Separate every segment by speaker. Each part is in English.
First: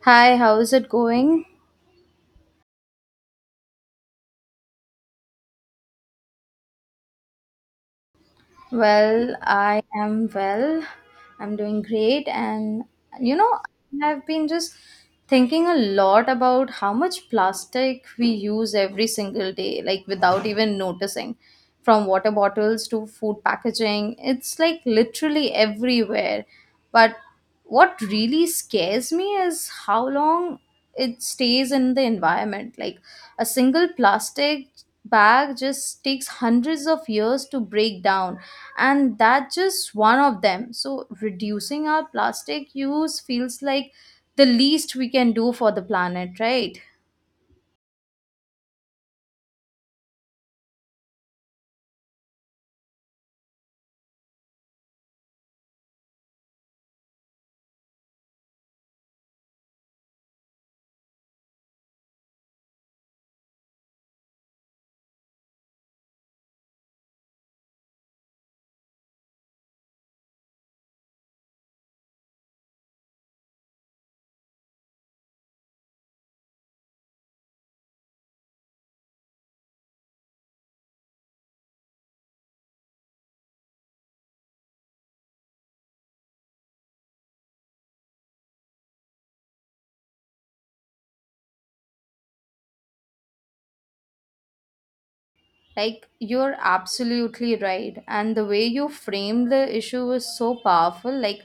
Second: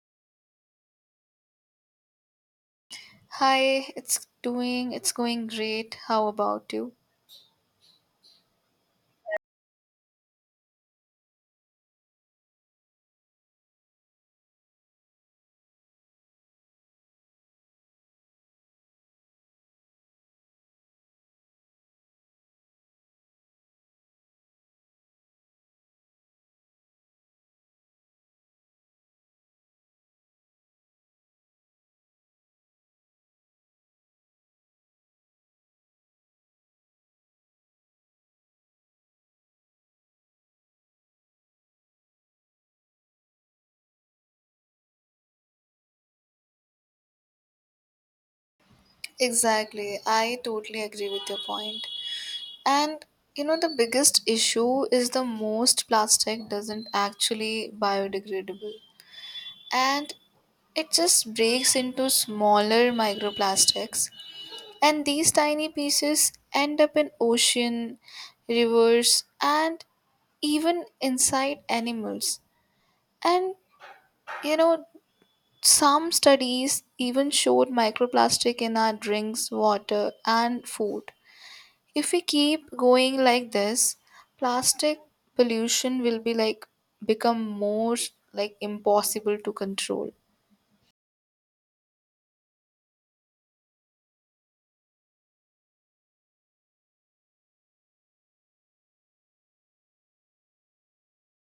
Speaker 1: Hi, how's it going?
Speaker 2: Hi, it's going great. How about you?
Speaker 1: Well, I am well. I'm doing great. You know, I've been just thinking a lot about how much plastic we use every single day, like without even noticing. From water bottles to food packaging, it's like literally everywhere. But what really scares me is how long it stays in the environment, like a single plastic bag just takes hundreds of years to break down, and that's just one of them. So reducing our plastic use feels like the least we can do for the planet, right?
Speaker 2: Exactly. I totally agree with your point. And you know the biggest issue is the most plastic doesn't actually biodegradable, and it just breaks into smaller microplastics, and these tiny pieces end up in ocean, rivers, and even inside animals. And you know some studies even showed microplastic in our drinks, water, and food. If we keep going like this, plastic pollution will be like become more like impossible to control.
Speaker 1: Like, you're absolutely right. And the way you framed the issue was so powerful. Like,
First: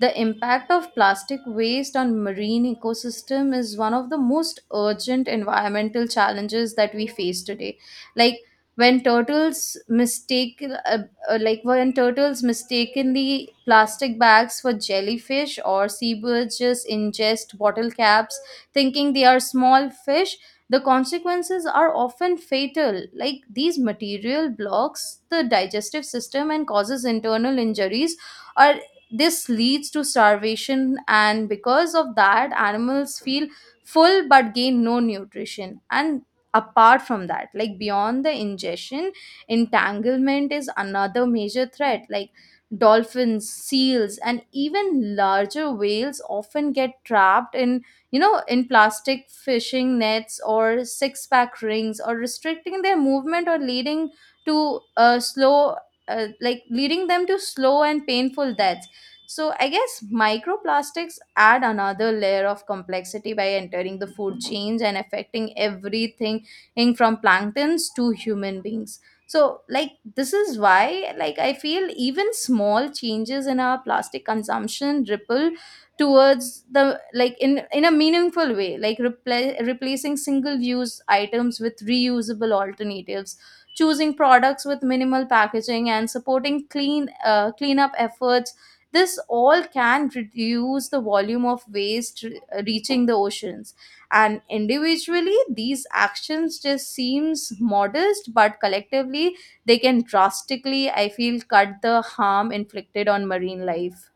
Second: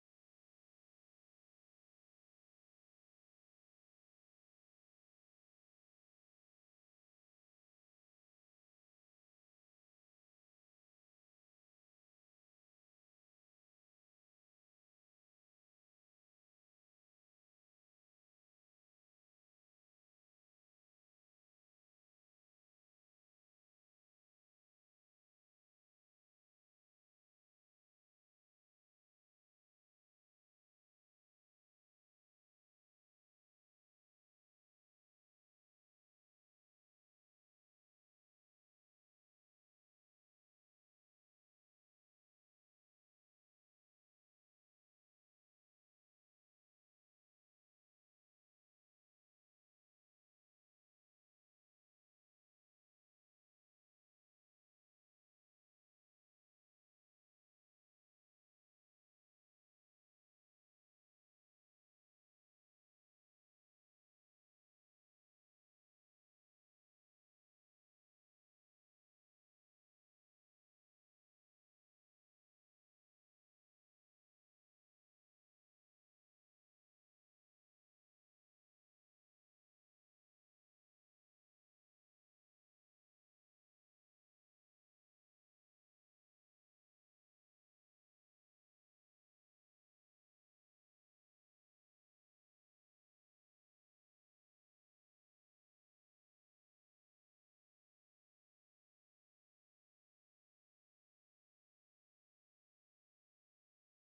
Speaker 1: the impact of plastic waste on marine ecosystem is one of the most urgent environmental challenges that we face today. Like, when turtles mistake, uh, like when turtles mistakenly plastic bags for jellyfish or seabirds just ingest bottle caps, thinking they are small fish, the consequences are often fatal. Like these material blocks the digestive system and causes internal injuries, or this leads to starvation, and because of that animals feel full but gain no nutrition. And apart from that, like beyond the ingestion, entanglement is another major threat. Like dolphins, seals and even larger whales often get trapped in, in plastic fishing nets or six pack rings, or restricting their movement, or to uh, slow, like leading them to slow and painful deaths. So I guess microplastics add another layer of complexity by entering the food chains and affecting everything in from planktons to human beings. So like this is why, like I feel even small changes in our plastic consumption ripple towards the, like in a meaningful way, like replacing single use items with reusable alternatives, choosing products with minimal packaging, and supporting cleanup efforts. This all can reduce the volume of waste reaching the oceans. And individually these actions just seems modest, but collectively they can drastically, I feel, cut the harm inflicted on marine life.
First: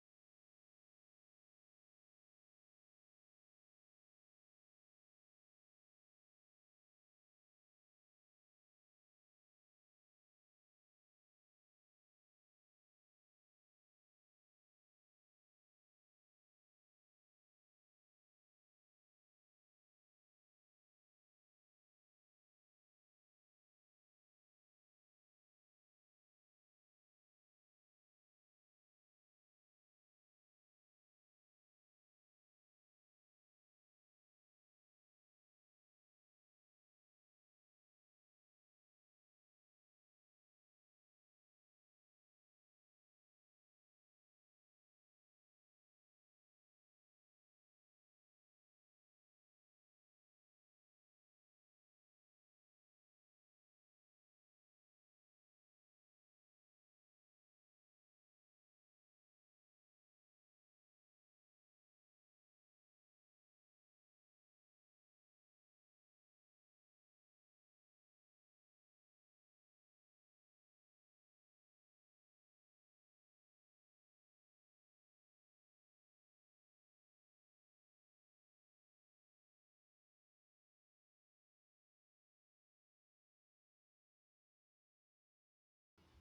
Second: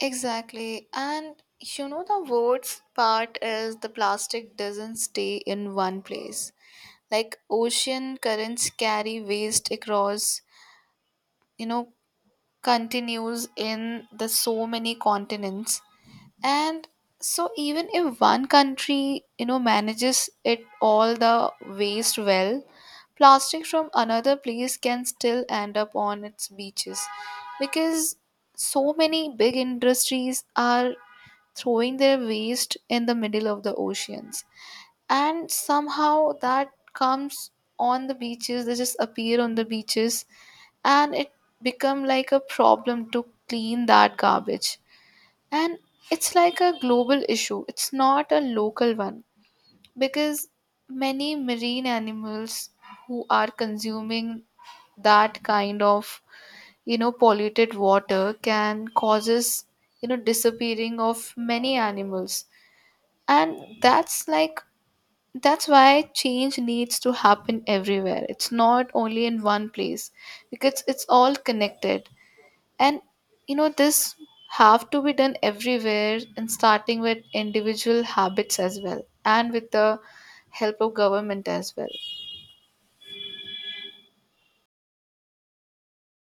Speaker 2: Exactly. And you know the worst part is the plastic doesn't stay in one place. Like ocean currents carry waste across, you know, continues in the so many continents, and so even if one country you know manages it all the waste well, plastic from another place can still end up on its beaches, because so many big industries are throwing their waste in the middle of the oceans, and somehow that comes on the beaches, they just appear on the beaches, and it become like a problem to clean that garbage. And it's like a global issue, it's not a local one, because many marine animals who are consuming that kind of you know polluted water can causes you know disappearing of many animals. And that's like that's why change needs to happen everywhere, it's not only in one place, because it's all connected. And you know this have to be done everywhere, and starting with individual habits as well, and with the help of government as well.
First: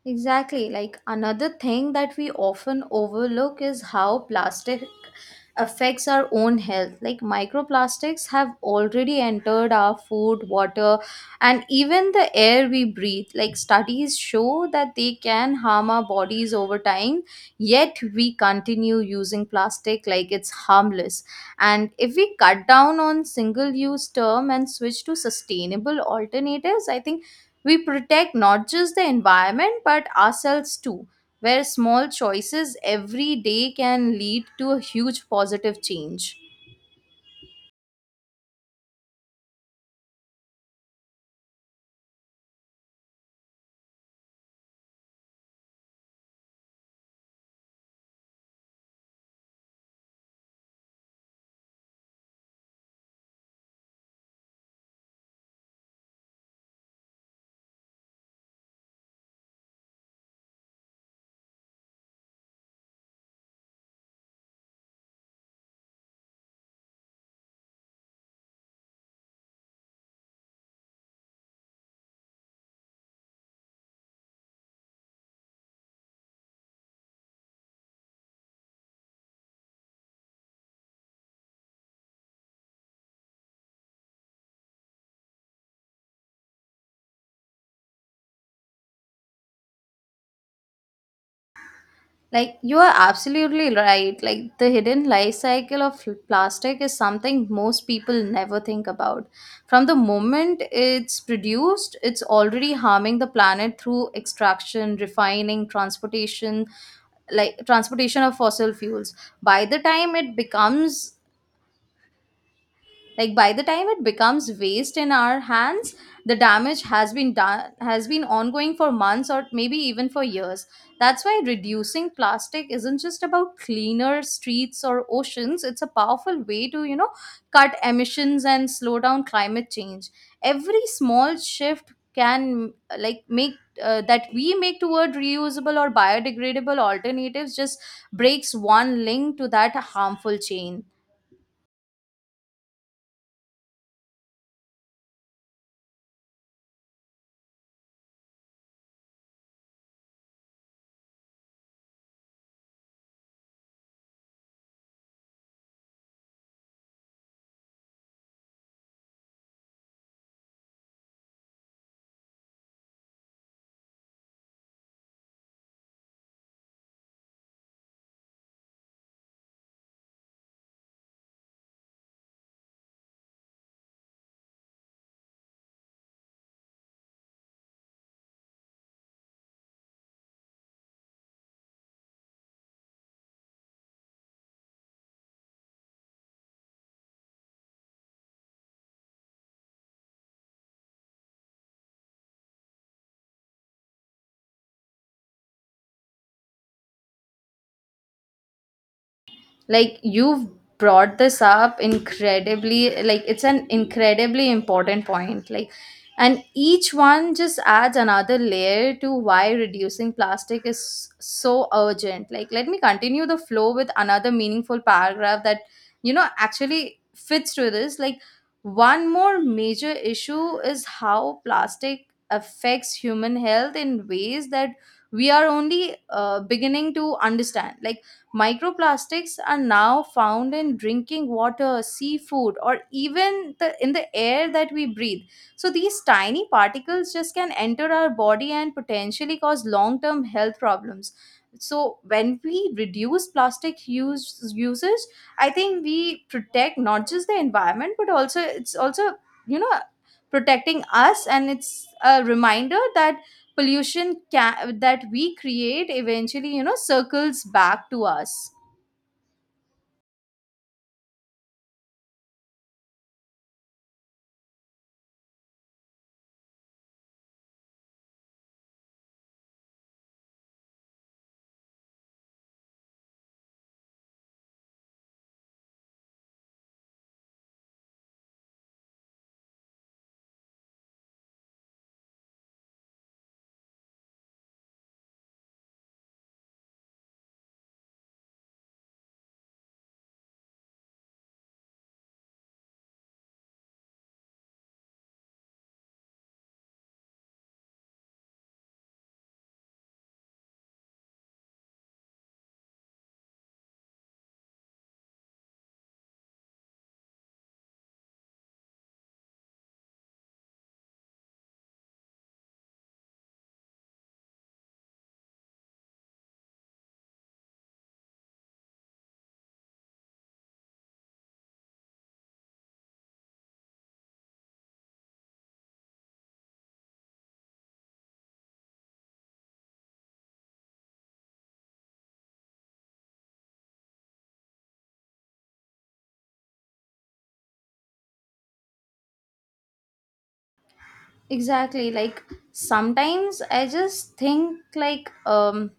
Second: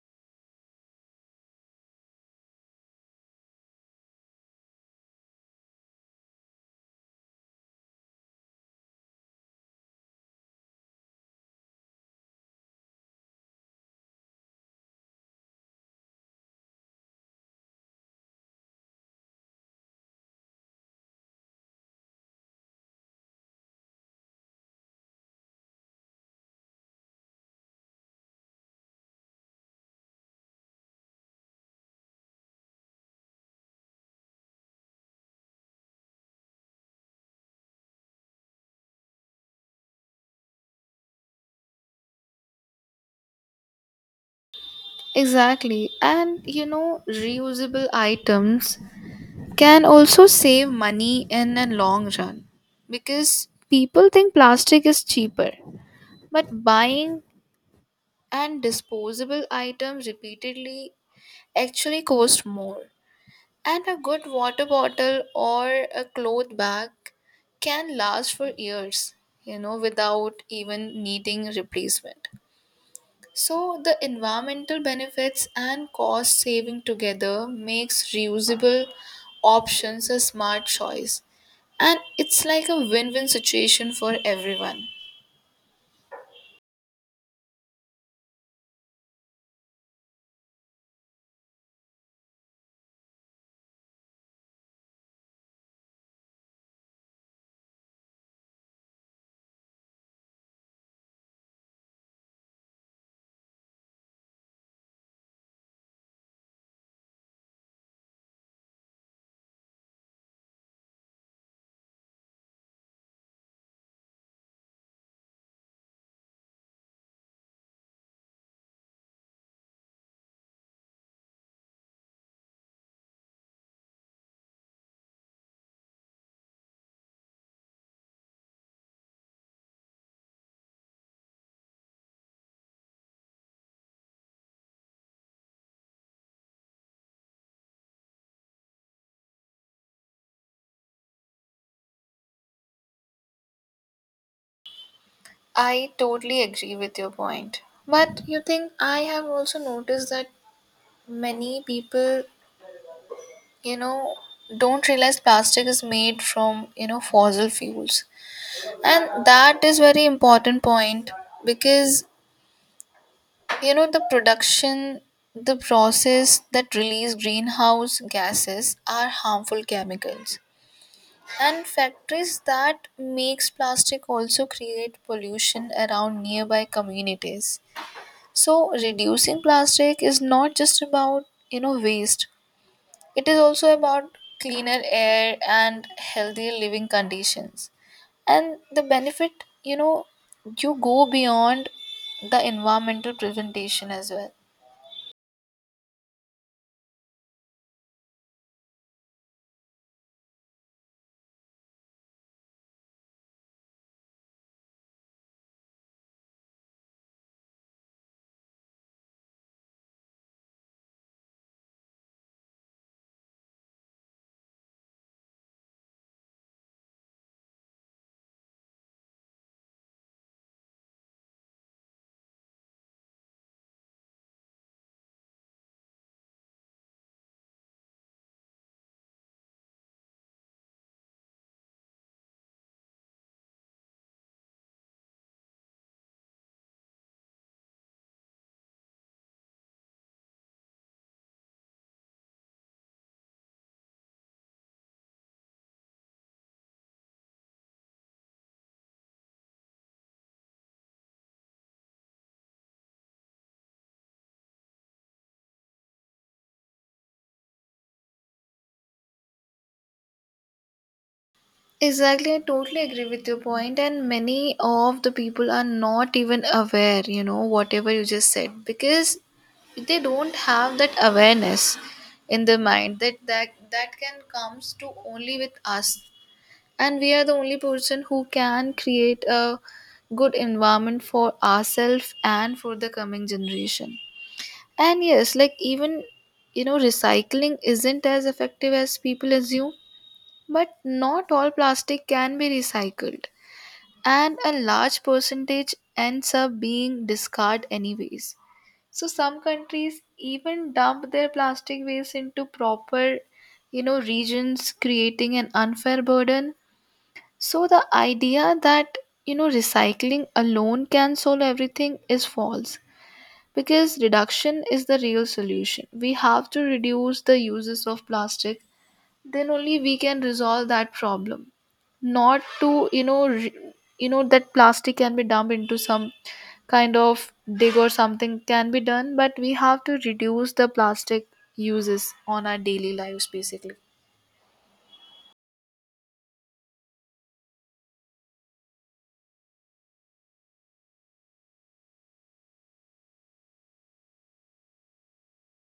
Speaker 1: Exactly. Like another thing that we often overlook is how plastic affects our own health. Like microplastics have already entered our food, water, and even the air we breathe. Like studies show that they can harm our bodies over time, yet we continue using plastic like it's harmless. And if we cut down on single use term and switch to sustainable alternatives, I think we protect not just the environment but ourselves too, where small choices every day can lead to a huge positive change.
Speaker 2: Exactly, and you know reusable items can also save money in a long run, because people think plastic is cheaper, but buying and disposable items repeatedly actually cost more. And a good water bottle or a cloth bag can last for years, you know, without even needing replacement. So the environmental benefits and cost saving together makes reusable options a smart choice. And it's like a win-win situation for everyone.
Speaker 1: Like, you are absolutely right. Like, the hidden life cycle of plastic is something most people never think about. From the moment it's produced, it's already harming the planet through extraction, refining, transportation, like transportation of fossil fuels. By the time it becomes Like by the time it becomes waste in our hands, the damage has been done, has been ongoing for months or maybe even for years. That's why reducing plastic isn't just about cleaner streets or oceans. It's a powerful way to, you know, cut emissions and slow down climate change. Every small shift can, like, make that we make toward reusable or biodegradable alternatives just breaks one link to that harmful chain.
Speaker 2: I totally agree with your point. But you think I have also noticed that many people you know don't realize plastic is made from you know fossil fuels, and that is very important point, because you know the production, the process that release greenhouse gases are harmful chemicals, and factories that makes plastic also create pollution around nearby communities. So reducing plastic is not just about you know waste. It is also about cleaner air and healthier living conditions. And the benefit, you know, you go beyond the environmental presentation as well.
Speaker 1: Like you've brought this up incredibly, like it's an incredibly important point. Like, and each one just adds another layer to why reducing plastic is so urgent. Like, let me continue the flow with another meaningful paragraph that, you know, actually fits to this. Like, one more major issue is how plastic affects human health in ways that we are only beginning to understand. Like microplastics are now found in drinking water, seafood, or even the, in the air that we breathe. So these tiny particles just can enter our body and potentially cause long-term health problems. So when we reduce plastic use usage, I think we protect not just the environment, but also it's also, you know, protecting us. And it's a reminder that that we create eventually, you know, circles back to us.
Speaker 2: Exactly, I totally agree with your point, and many of the people are not even aware, you know, whatever you just said, because they don't have that awareness in their mind that that can comes to only with us, and we are the only person who can create a good environment for ourselves and for the coming generation. And yes, like even you know recycling isn't as effective as people assume, but not all plastic can be recycled, and a large percentage ends up being discarded anyways. So some countries even dump their plastic waste into proper you know regions, creating an unfair burden. So the idea that you know recycling alone can solve everything is false, because reduction is the real solution. We have to reduce the uses of plastic, then only we can resolve that problem. Not to you know re- you know that plastic can be dumped into some kind of dig or something can be done, but we have to reduce the plastic uses on our daily lives basically.
Speaker 1: Exactly, like sometimes I just think like,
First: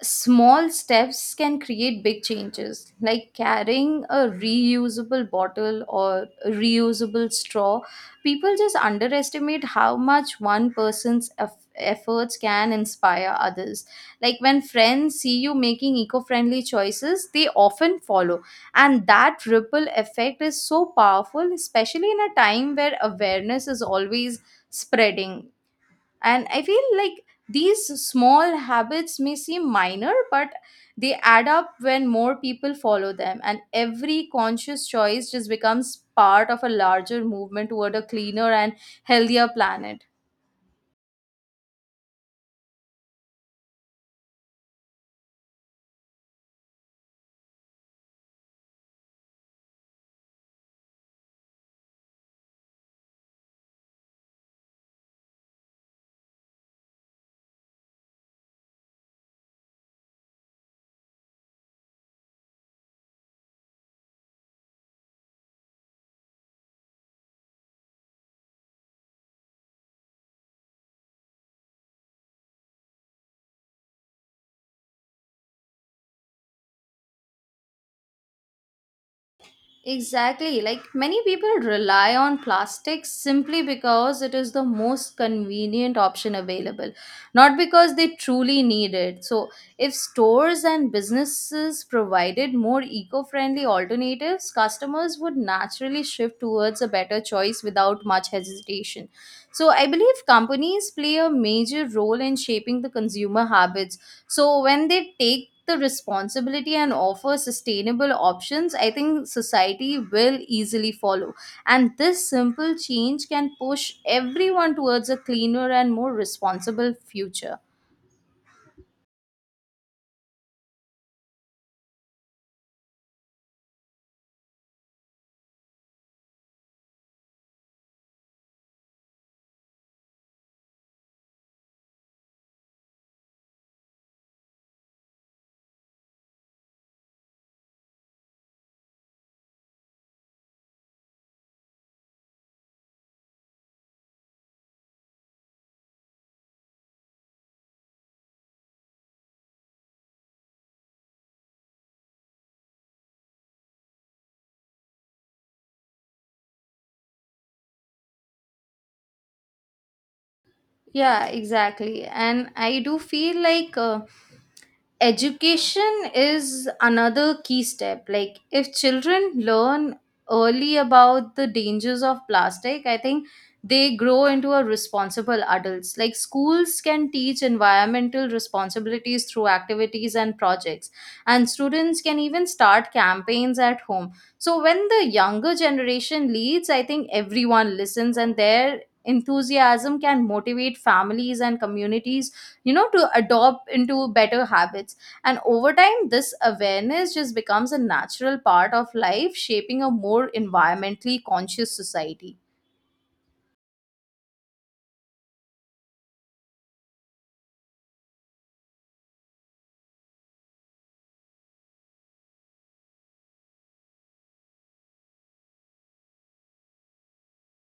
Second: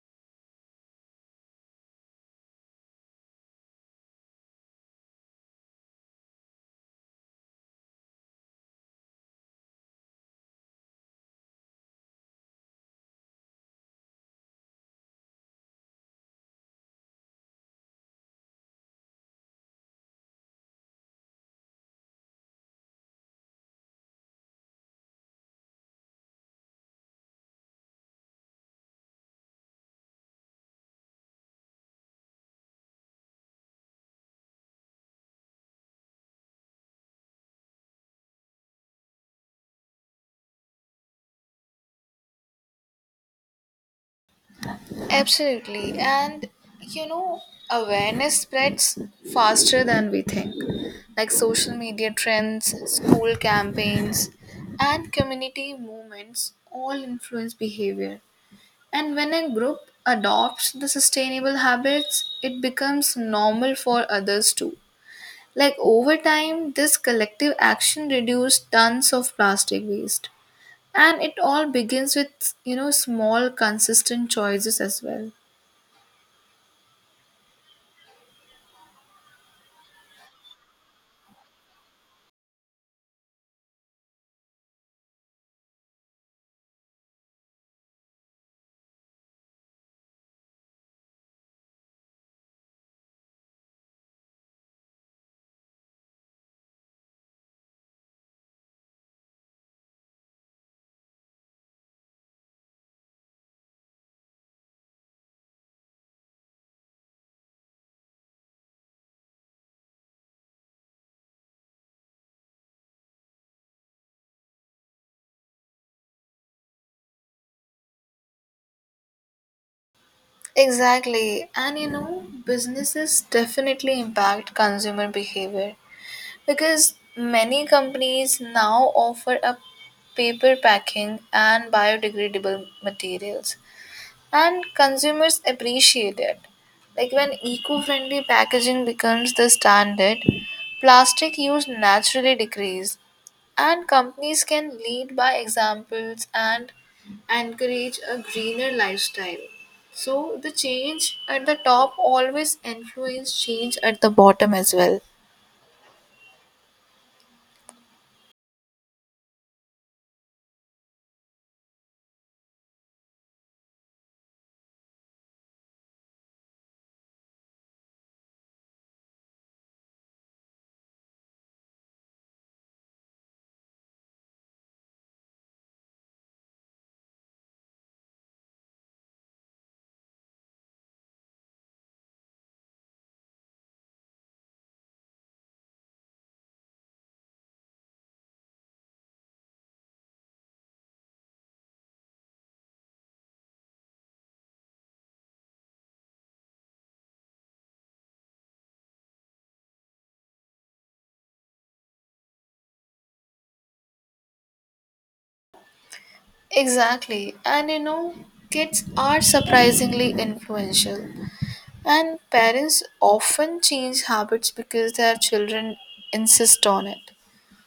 Speaker 1: small steps can create big changes, like carrying a reusable bottle or a reusable straw. People just underestimate how much one efforts can inspire others, like when friends see you making eco-friendly choices, they often follow. And that ripple effect is so powerful, especially in a time where awareness is always spreading. And I feel like these small habits may seem minor, but they add up when more people follow them. And every conscious choice just becomes part of a larger movement toward a cleaner and healthier planet.
Speaker 2: Absolutely. And you know, awareness spreads faster than we think. Like social media trends, school campaigns, and community movements all influence behavior. And when a group adopts the sustainable habits, it becomes normal for others too. Like over time, this collective action reduced tons of plastic waste. And it all begins with, you know, small, consistent choices as well.
Speaker 1: Exactly. Like many people rely on plastics simply because it is the most convenient option available, not because they truly need it. So, if stores and businesses provided more eco friendly alternatives, customers would naturally shift towards a better choice without much hesitation. So, I believe companies play a major role in shaping the consumer habits, so when they take the responsibility and offer sustainable options, I think society will easily follow. And this simple change can push everyone towards a cleaner and more responsible future.
Speaker 2: Exactly. And you know, businesses definitely impact consumer behavior because many companies now offer a paper packing and biodegradable materials, and consumers appreciate it. Like when eco friendly packaging becomes the standard, plastic use naturally decrease, and companies can lead by examples and encourage a greener lifestyle. So, the change at the top always influence change at the bottom as well.
Speaker 1: Yeah, exactly. And I do feel like, education is another key step. Like if children learn early about the dangers of plastic, I think they grow into a responsible adults. Like schools can teach environmental responsibilities through activities and projects, and students can even start campaigns at home. So when the younger generation leads, I think everyone listens, and their enthusiasm can motivate families and communities, you know, to adopt into better habits. And over time this awareness just becomes a natural part of life, shaping a more environmentally conscious society.
Speaker 2: Exactly, and you know, kids are surprisingly influential. And parents often change habits because their children insist on it.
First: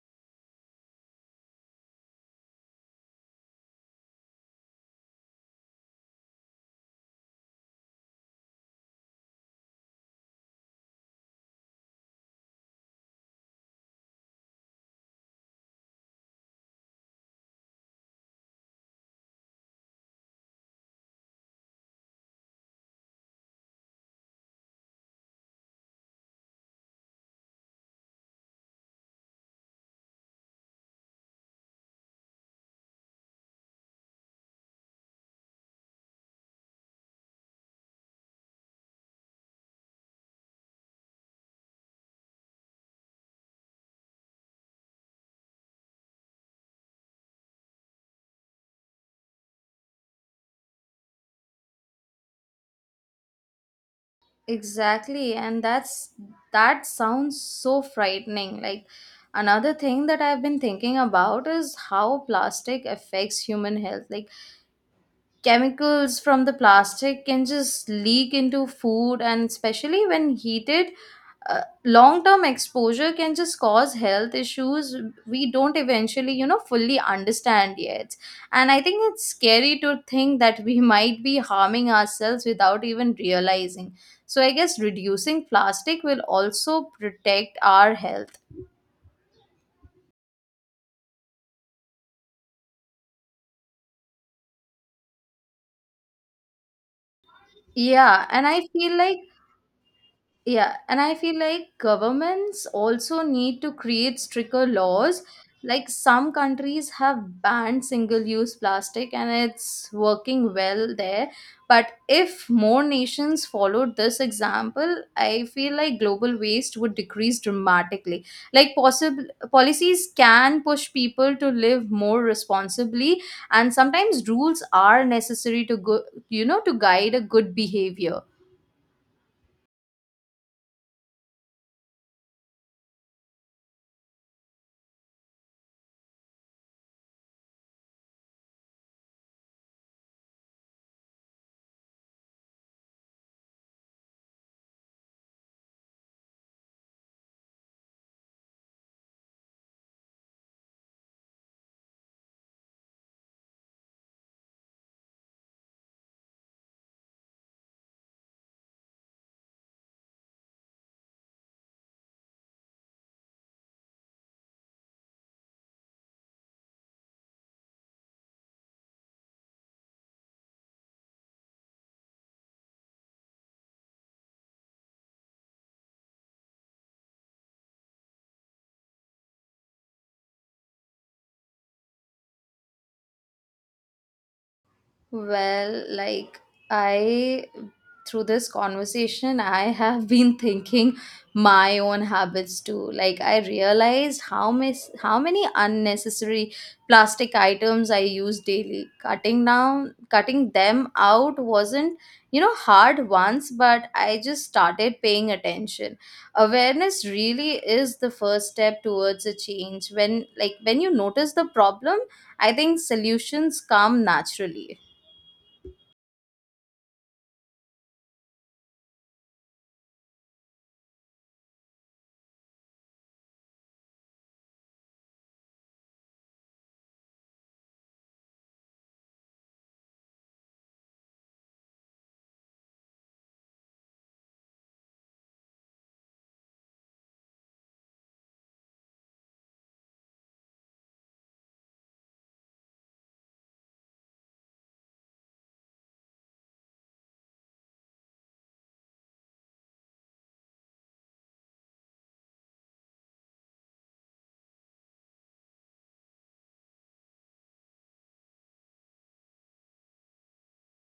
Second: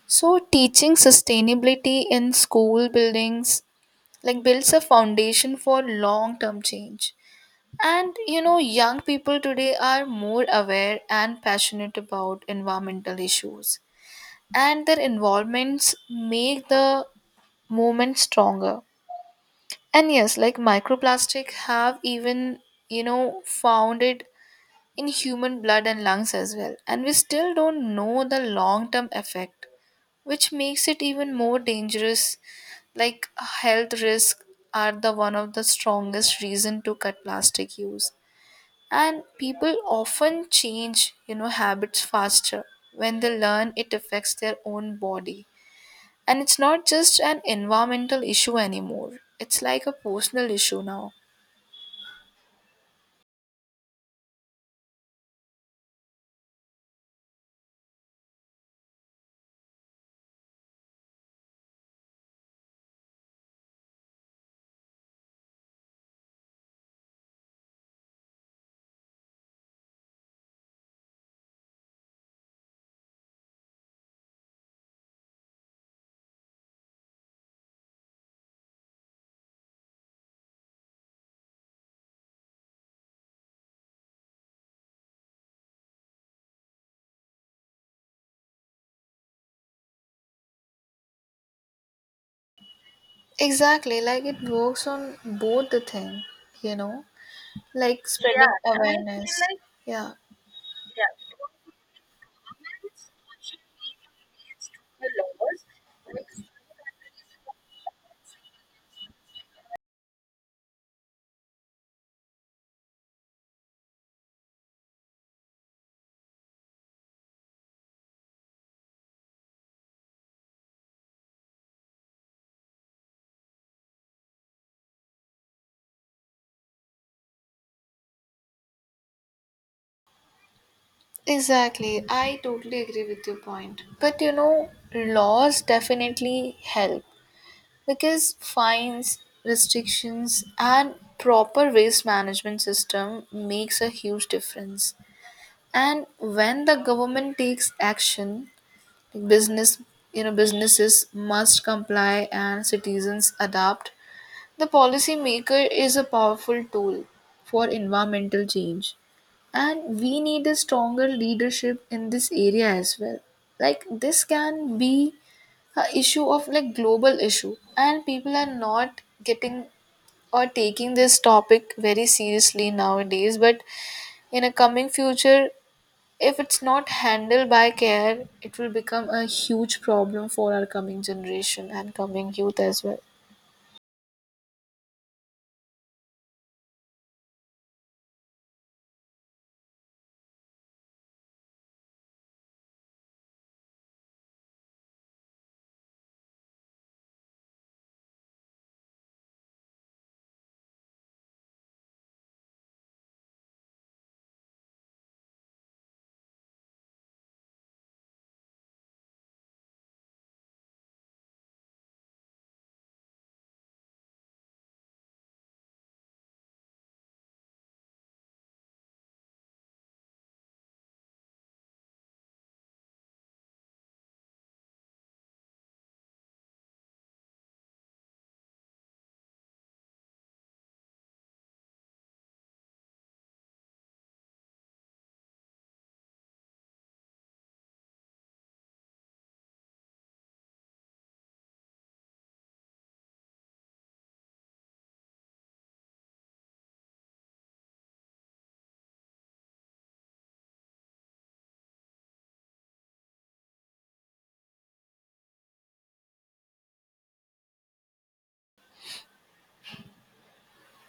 Speaker 2: So, teaching sustainability in school buildings like builds a foundation for long term change. And you know, young people today are more aware and passionate about environmental issues, and their involvements make the movement stronger. And yes, like microplastic have even you know founded in human blood and lungs as well. And we still don't know the long term effect, which makes it even more dangerous. Like health risks are the one of the strongest reason to cut plastic use. And people often change, you know, habits faster when they learn it affects their own body. And it's not just an environmental issue anymore. It's like a personal issue now.
Speaker 1: Exactly, and that's that sounds so frightening. Like another thing that I've been thinking about is how plastic affects human health. Like chemicals from the plastic can just leak into food, and especially when heated, long-term exposure can just cause health issues we don't eventually, you know, fully understand yet. And I think it's scary to think that we might be harming ourselves without even realizing. So I guess reducing plastic will also protect our health.
Speaker 2: Exactly, like it works on both the thing, you know. Like, yeah,
Speaker 1: yeah
Speaker 2: spreading I
Speaker 1: and i
Speaker 2: feel
Speaker 1: feel like
Speaker 2: awareness. Like, yeah,
Speaker 1: Yeah, and I feel like governments also need to create stricter laws. Like some countries have banned single use plastic and it's working well there. But if more nations followed this example, I feel like global waste would decrease dramatically. Like possible policies can push people to live more responsibly, and sometimes rules are necessary to go, you know, to guide a good behavior.
Speaker 2: exactly. I totally agree with your point. But you know, laws definitely help because fines, restrictions, and proper waste management system makes a huge difference. And when the government takes action, like business you know businesses must comply and citizens adapt. The policymaker is a powerful tool for environmental change, and we need a stronger leadership in this area as well. Like this can be a issue of like global issue, and people are not getting or taking this topic very seriously nowadays. But in a coming future, if it's not handled by care, it will become a huge problem for our coming generation and coming youth as well.
Speaker 1: Well, like I, through this conversation, I have been thinking my own habits too. Like I realized how many unnecessary plastic items I use daily. Cutting down, cutting them out wasn't, you know, hard once, but I just started paying attention. Awareness really is the first step towards a change. When like when you notice the problem, I think solutions come naturally.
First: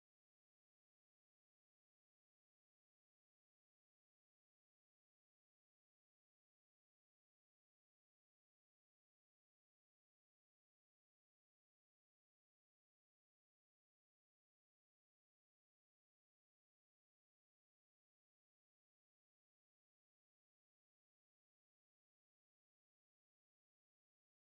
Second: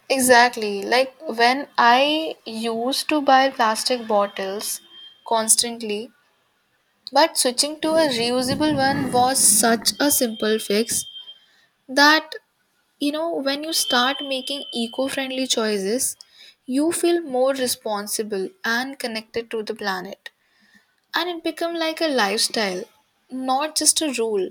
Speaker 2: Exactly. Like when I used to buy plastic bottles constantly, but switching to a reusable one was such a simple fix that you know when you start making eco-friendly choices, you feel more responsible and connected to the planet. And it become like a lifestyle, not just a rule,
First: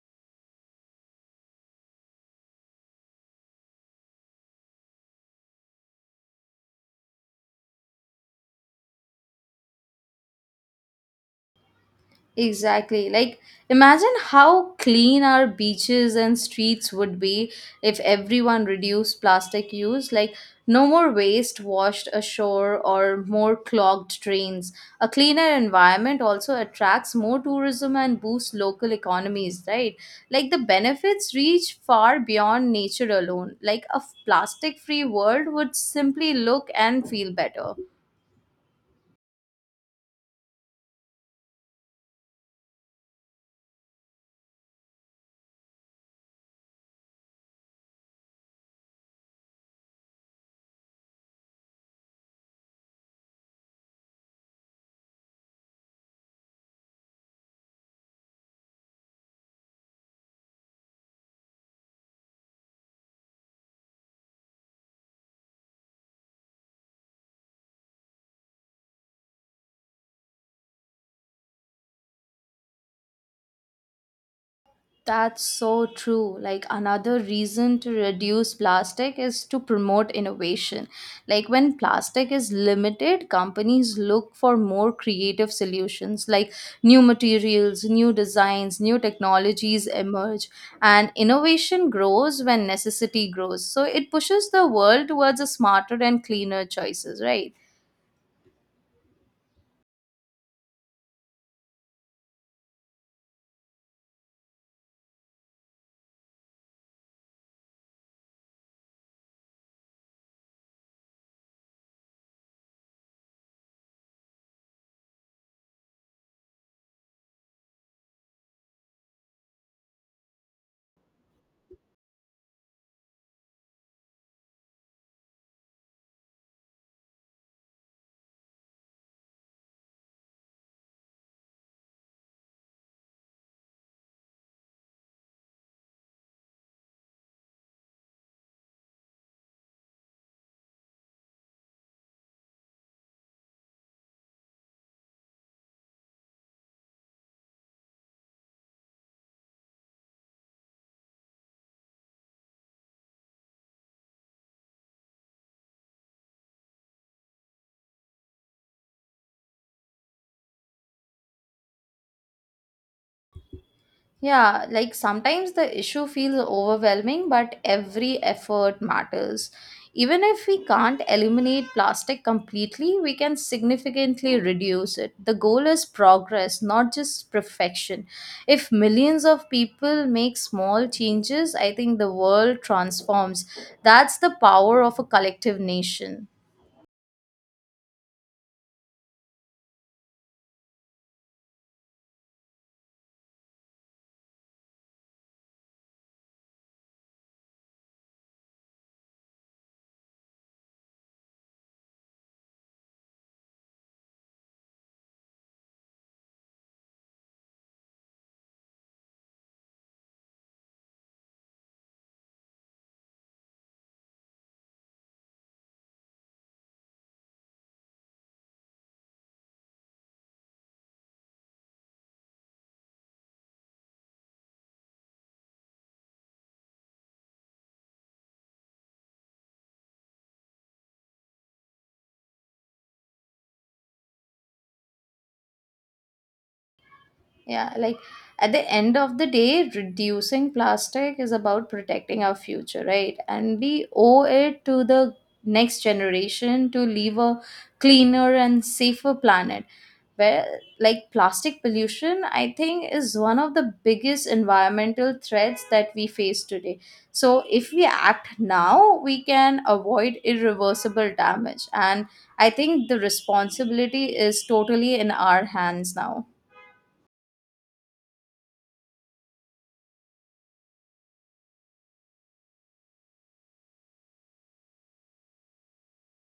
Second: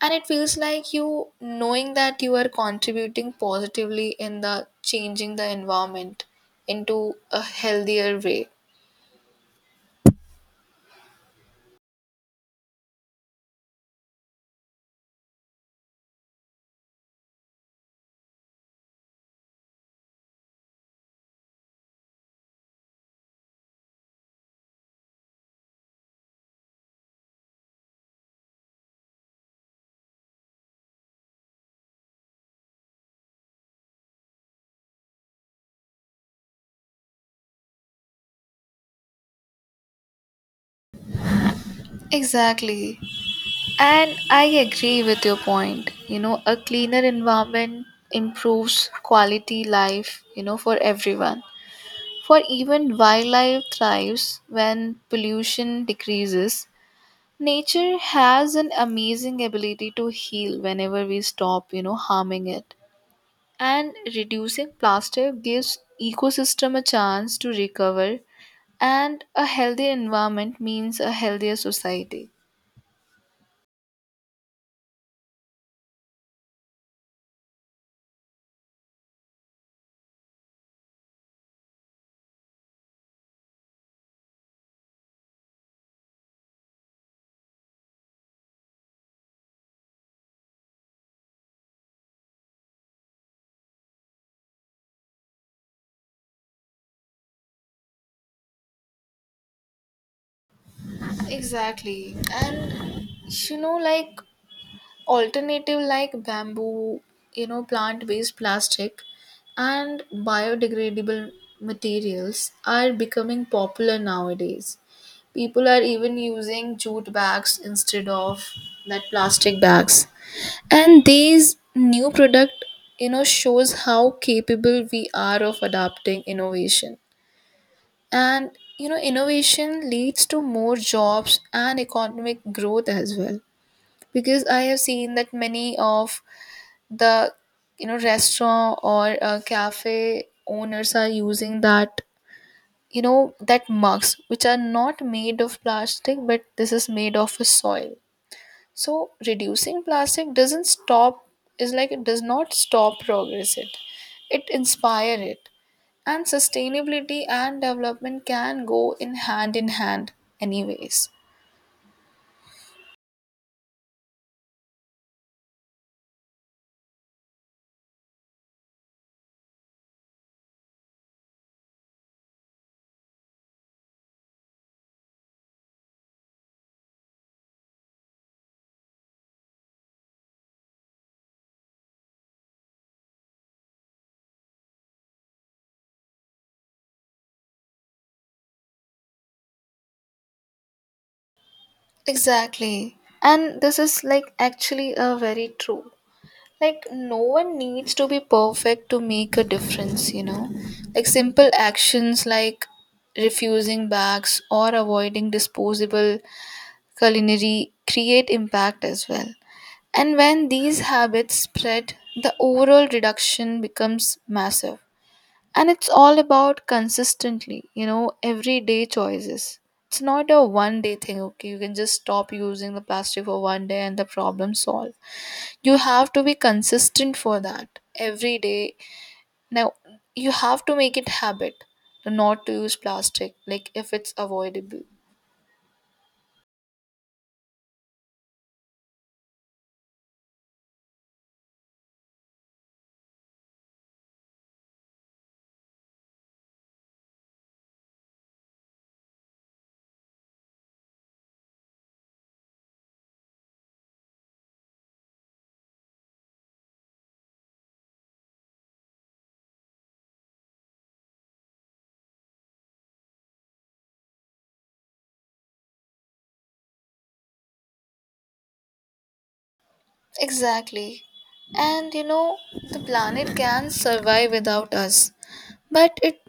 Speaker 2: and it feels like you knowing that you are contributing positively in the changing the environment into a healthier way.
Speaker 1: Exactly. Like, imagine how clean our beaches and streets would be if everyone reduced plastic use. Like, no more waste washed ashore or more clogged drains. A cleaner environment also attracts more tourism and boosts local economies, right? Like, the benefits reach far beyond nature alone. Like, a plastic free world would simply look and feel better.
Speaker 2: Exactly, and I agree with your point, you know a cleaner environment improves quality life, you know, for everyone, for even wildlife thrives when pollution decreases. Nature has an amazing ability to heal whenever we stop you know harming it, and reducing plastic gives ecosystem a chance to recover, and a healthy environment means a healthier society.
Speaker 1: That's so true. Like another reason to reduce plastic is to promote innovation. Like when plastic is limited, companies look for more creative solutions, like new materials, new designs, new technologies emerge, and innovation grows when necessity grows. So it pushes the world towards a smarter and cleaner choices, right?
Speaker 2: Exactly, and you know like alternative like bamboo, you know, plant based plastic, and biodegradable materials are becoming popular nowadays. People are even using jute bags instead of that plastic bags. And these new product, you know, shows how capable we are of adapting innovation. And you know, innovation leads to more jobs and economic growth as well. Because I have seen that many of the you know restaurant or cafe owners are using that you know that mugs which are not made of plastic but this is made of a soil. So reducing plastic doesn't stop, is like it does not stop progress it. It inspire it. And sustainability and development can go in hand anyways.
Speaker 1: Yeah, like sometimes the issue feels overwhelming, but every effort matters. Even if we can't eliminate plastic completely, we can significantly reduce it. The goal is progress, not just perfection. If millions of people make small changes, I think the world transforms. That's the power of a collective nation.
Speaker 2: Exactly. And this is like actually a very true. Like no one needs to be perfect to make a difference, you know. Like simple actions like refusing bags or avoiding disposable culinary create impact as well. And when these habits spread, the overall reduction becomes massive. And it's all about consistently, you know, everyday choices. It's not a one day thing, okay? You can just stop using the plastic for one day and the problem solved. You have to be consistent for that every day. Now, you have to make it habit to not to use plastic, like if it's avoidable.
Speaker 1: Yeah, like at the end of the day, reducing plastic is about protecting our future, right? And we owe it to the next generation to leave a cleaner and safer planet. Where, like, plastic pollution, I think, is one of the biggest environmental threats that we face today. So, if we act now, we can avoid irreversible damage. And I think the responsibility is totally in our hands now.
Speaker 2: Exactly. And you know, the planet can survive without us, but it,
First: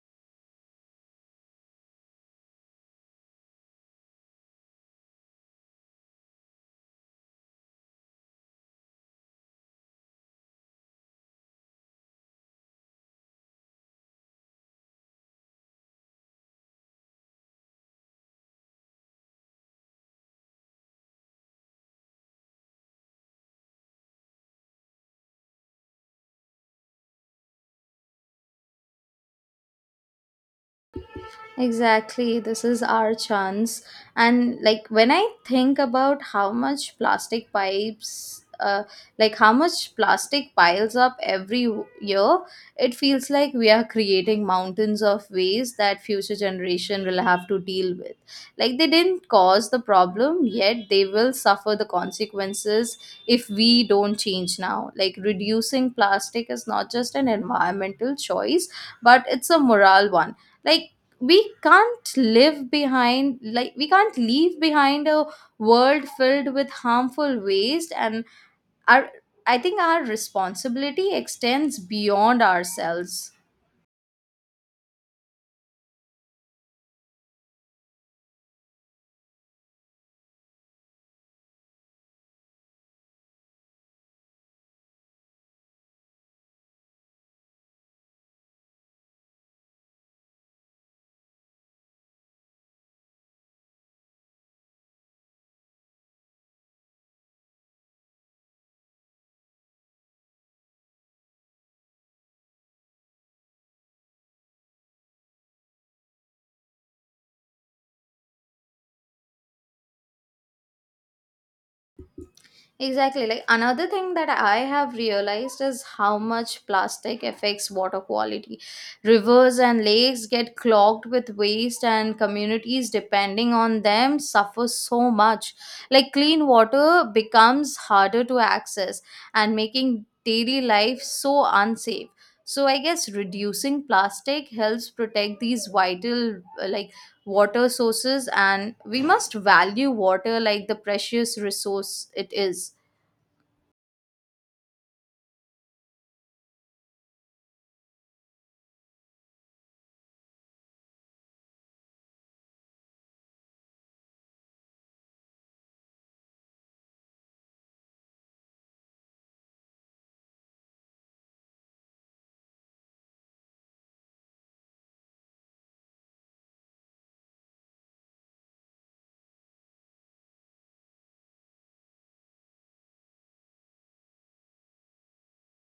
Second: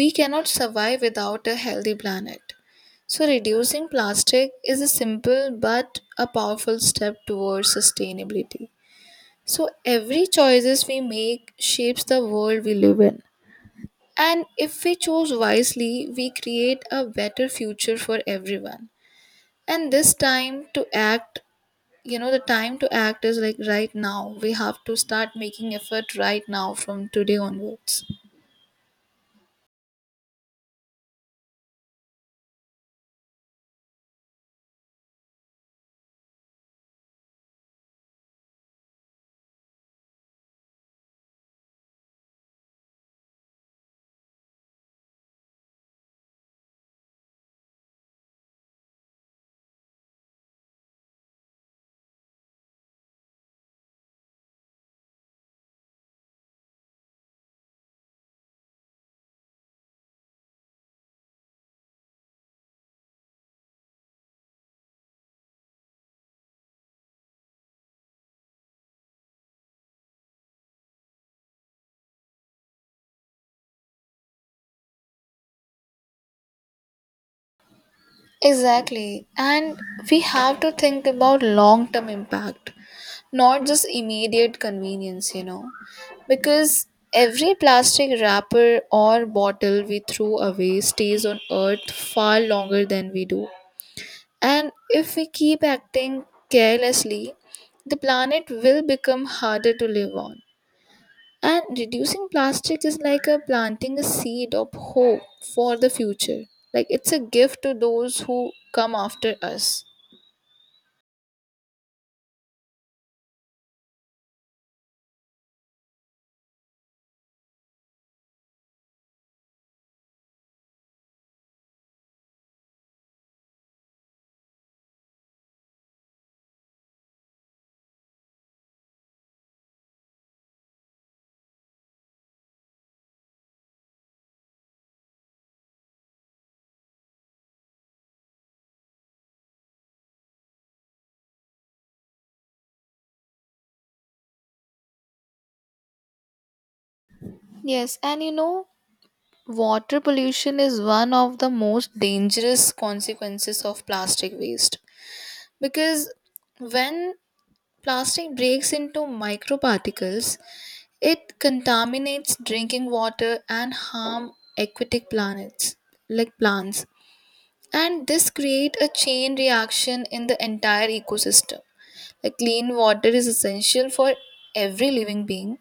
Speaker 2: we cannot survive without a healthy planet. So, reducing plastic is a simple but a powerful step towards sustainability. So, every choices we make shapes the world we live in. And if we choose wisely, we create a better future for everyone. And this time to act, you know, the time to act is like right now. We have to start making effort right now from today onwards.
Speaker 1: Exactly, this is our chance. And like when I think about how like how much plastic piles up every year, it feels like we are creating mountains of waste that future generation will have to deal with. Like they didn't cause the problem, yet they will suffer the consequences if we don't change now. Like reducing plastic is not just an environmental choice, but it's a moral one. Like we can't leave behind a world filled with harmful waste. And our, I think our responsibility extends beyond ourselves.
Speaker 2: Exactly. And we have to think about long term impact, not just immediate convenience, you know. Because every plastic wrapper or bottle we throw away stays on Earth far longer than we do. And if we keep acting carelessly, the planet will become harder to live on. And reducing plastic is like a planting a seed of hope for the future. Like it's a gift to those who come after us.
Speaker 1: Exactly. Like another thing that I have realized is how much plastic affects water quality. Rivers and lakes get clogged with waste, and communities depending on them suffer so much. Like clean water becomes harder to access, and making daily life so unsafe. So I guess reducing plastic helps protect these vital like water sources, and we must value water like the precious resource it is.
Speaker 2: Yes, and you know, water pollution is one of the most dangerous consequences of plastic waste, because when plastic breaks into microparticles, it contaminates drinking water and harm aquatic planets like plants, and this create a chain reaction in the entire ecosystem. Like clean water is essential for every living being,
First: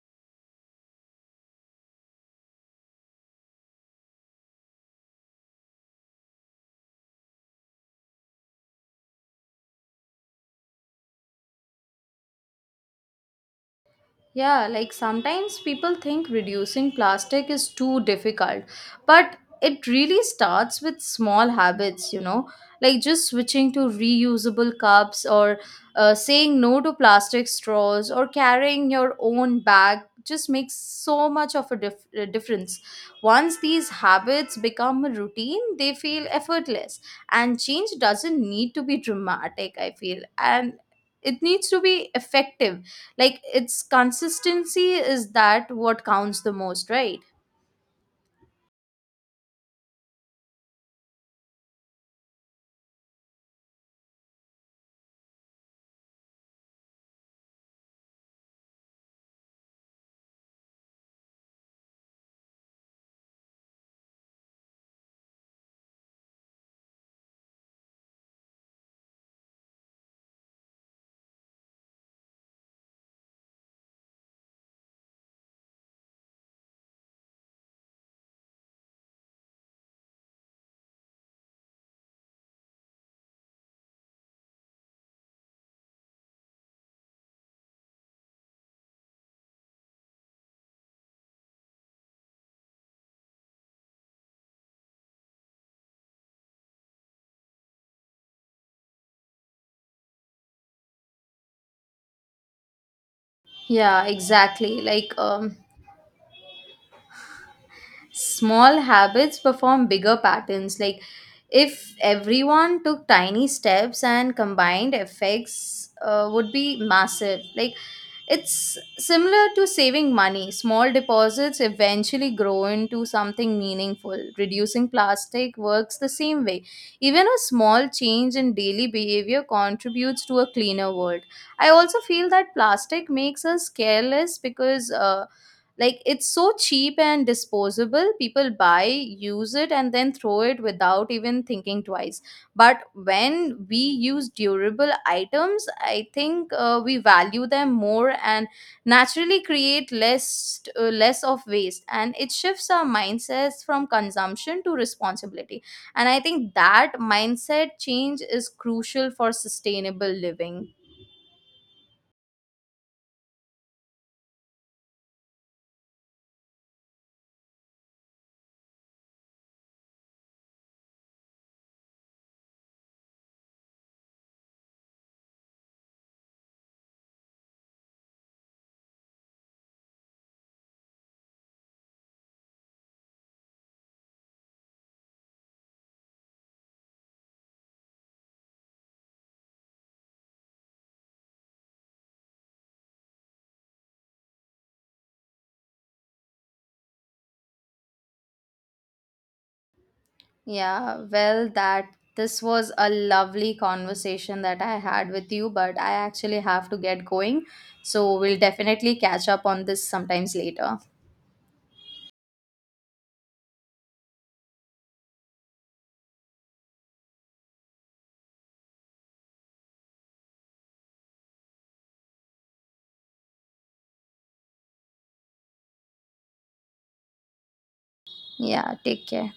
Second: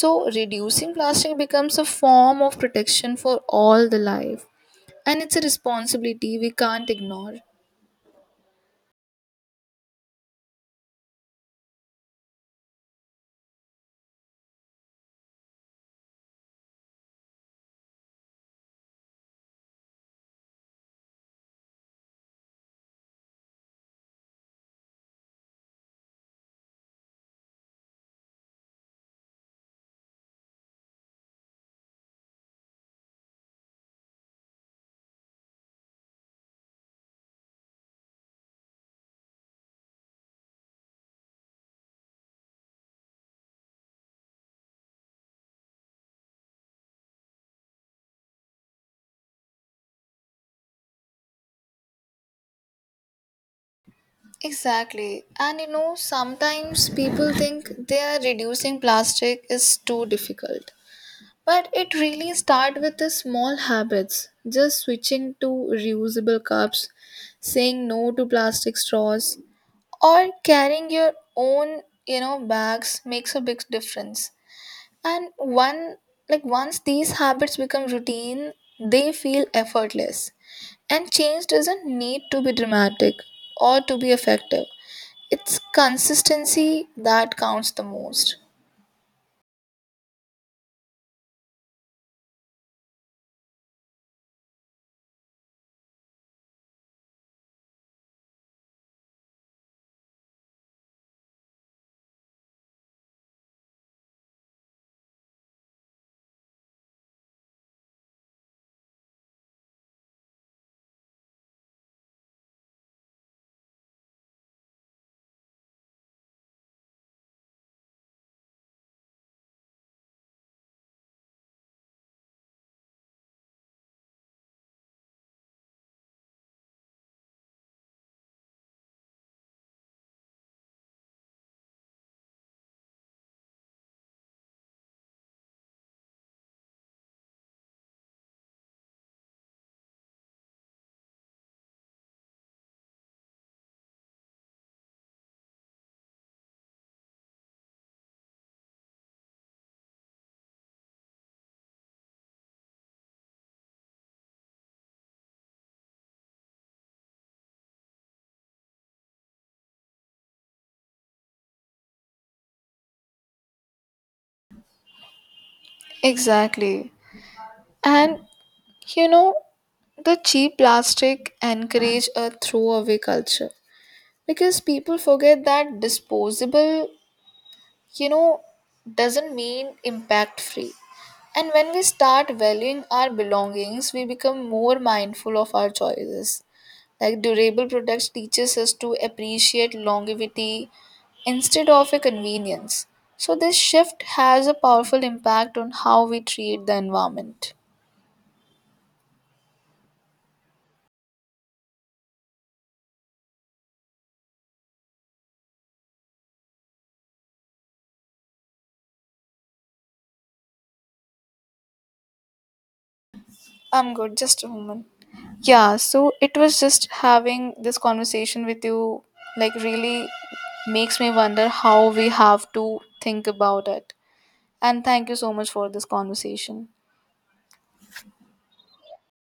Speaker 2: so reducing plastic becomes a form of protection for all the life, and it's a responsibility we can't ignore.
Speaker 1: Yeah, like sometimes people think reducing plastic is too difficult, but it really starts with small habits, you know, like just switching to reusable cups or, saying no to plastic straws, or carrying your own bag just makes so much of a a difference. Once these habits become a routine, they feel effortless, and change doesn't need to be dramatic, I feel. And it needs to be effective, like its consistency is that what counts the most, right?
Speaker 2: Exactly, and you know sometimes people think they are reducing plastic is too difficult. But it really starts with the small habits, just switching to reusable cups, saying no to plastic straws, or carrying your own, you know, bags makes a big difference. And one like once these habits become routine, they feel effortless. And change doesn't need to be dramatic or to be effective. It's consistency that counts the most.
Speaker 1: Yeah, exactly, like, small habits perform bigger patterns. Like if everyone took tiny steps and combined effects would be massive. Like it's similar to saving money. Small deposits eventually grow into something meaningful. Reducing plastic works the same way. Even a small change in daily behavior contributes to a cleaner world. I also feel that plastic makes us careless because, like it's so cheap and disposable. People buy, use it, and then throw it without even thinking twice. But when we use durable items, I think, we value them more and naturally create less of waste. And it shifts our mindsets from consumption to responsibility. And I think that mindset change is crucial for sustainable living.
Speaker 2: Exactly. And you know, the cheap plastic encourage a throwaway culture, because people forget that disposable, you know, doesn't mean impact free. And when we start valuing our belongings, we become more mindful of our choices. Like durable products teaches us to appreciate longevity instead of a convenience. So this shift has a powerful impact on how we treat the environment.
Speaker 1: Yeah, well, that this was a lovely conversation that I had with you, but I actually have to get going. So we'll definitely catch up on this sometimes later.
Speaker 2: I'm good, just a moment. Yeah, so it was just having this conversation with you, like, really makes me wonder how we have to think about it. And thank you so much for this conversation.
Speaker 1: Yeah, take care.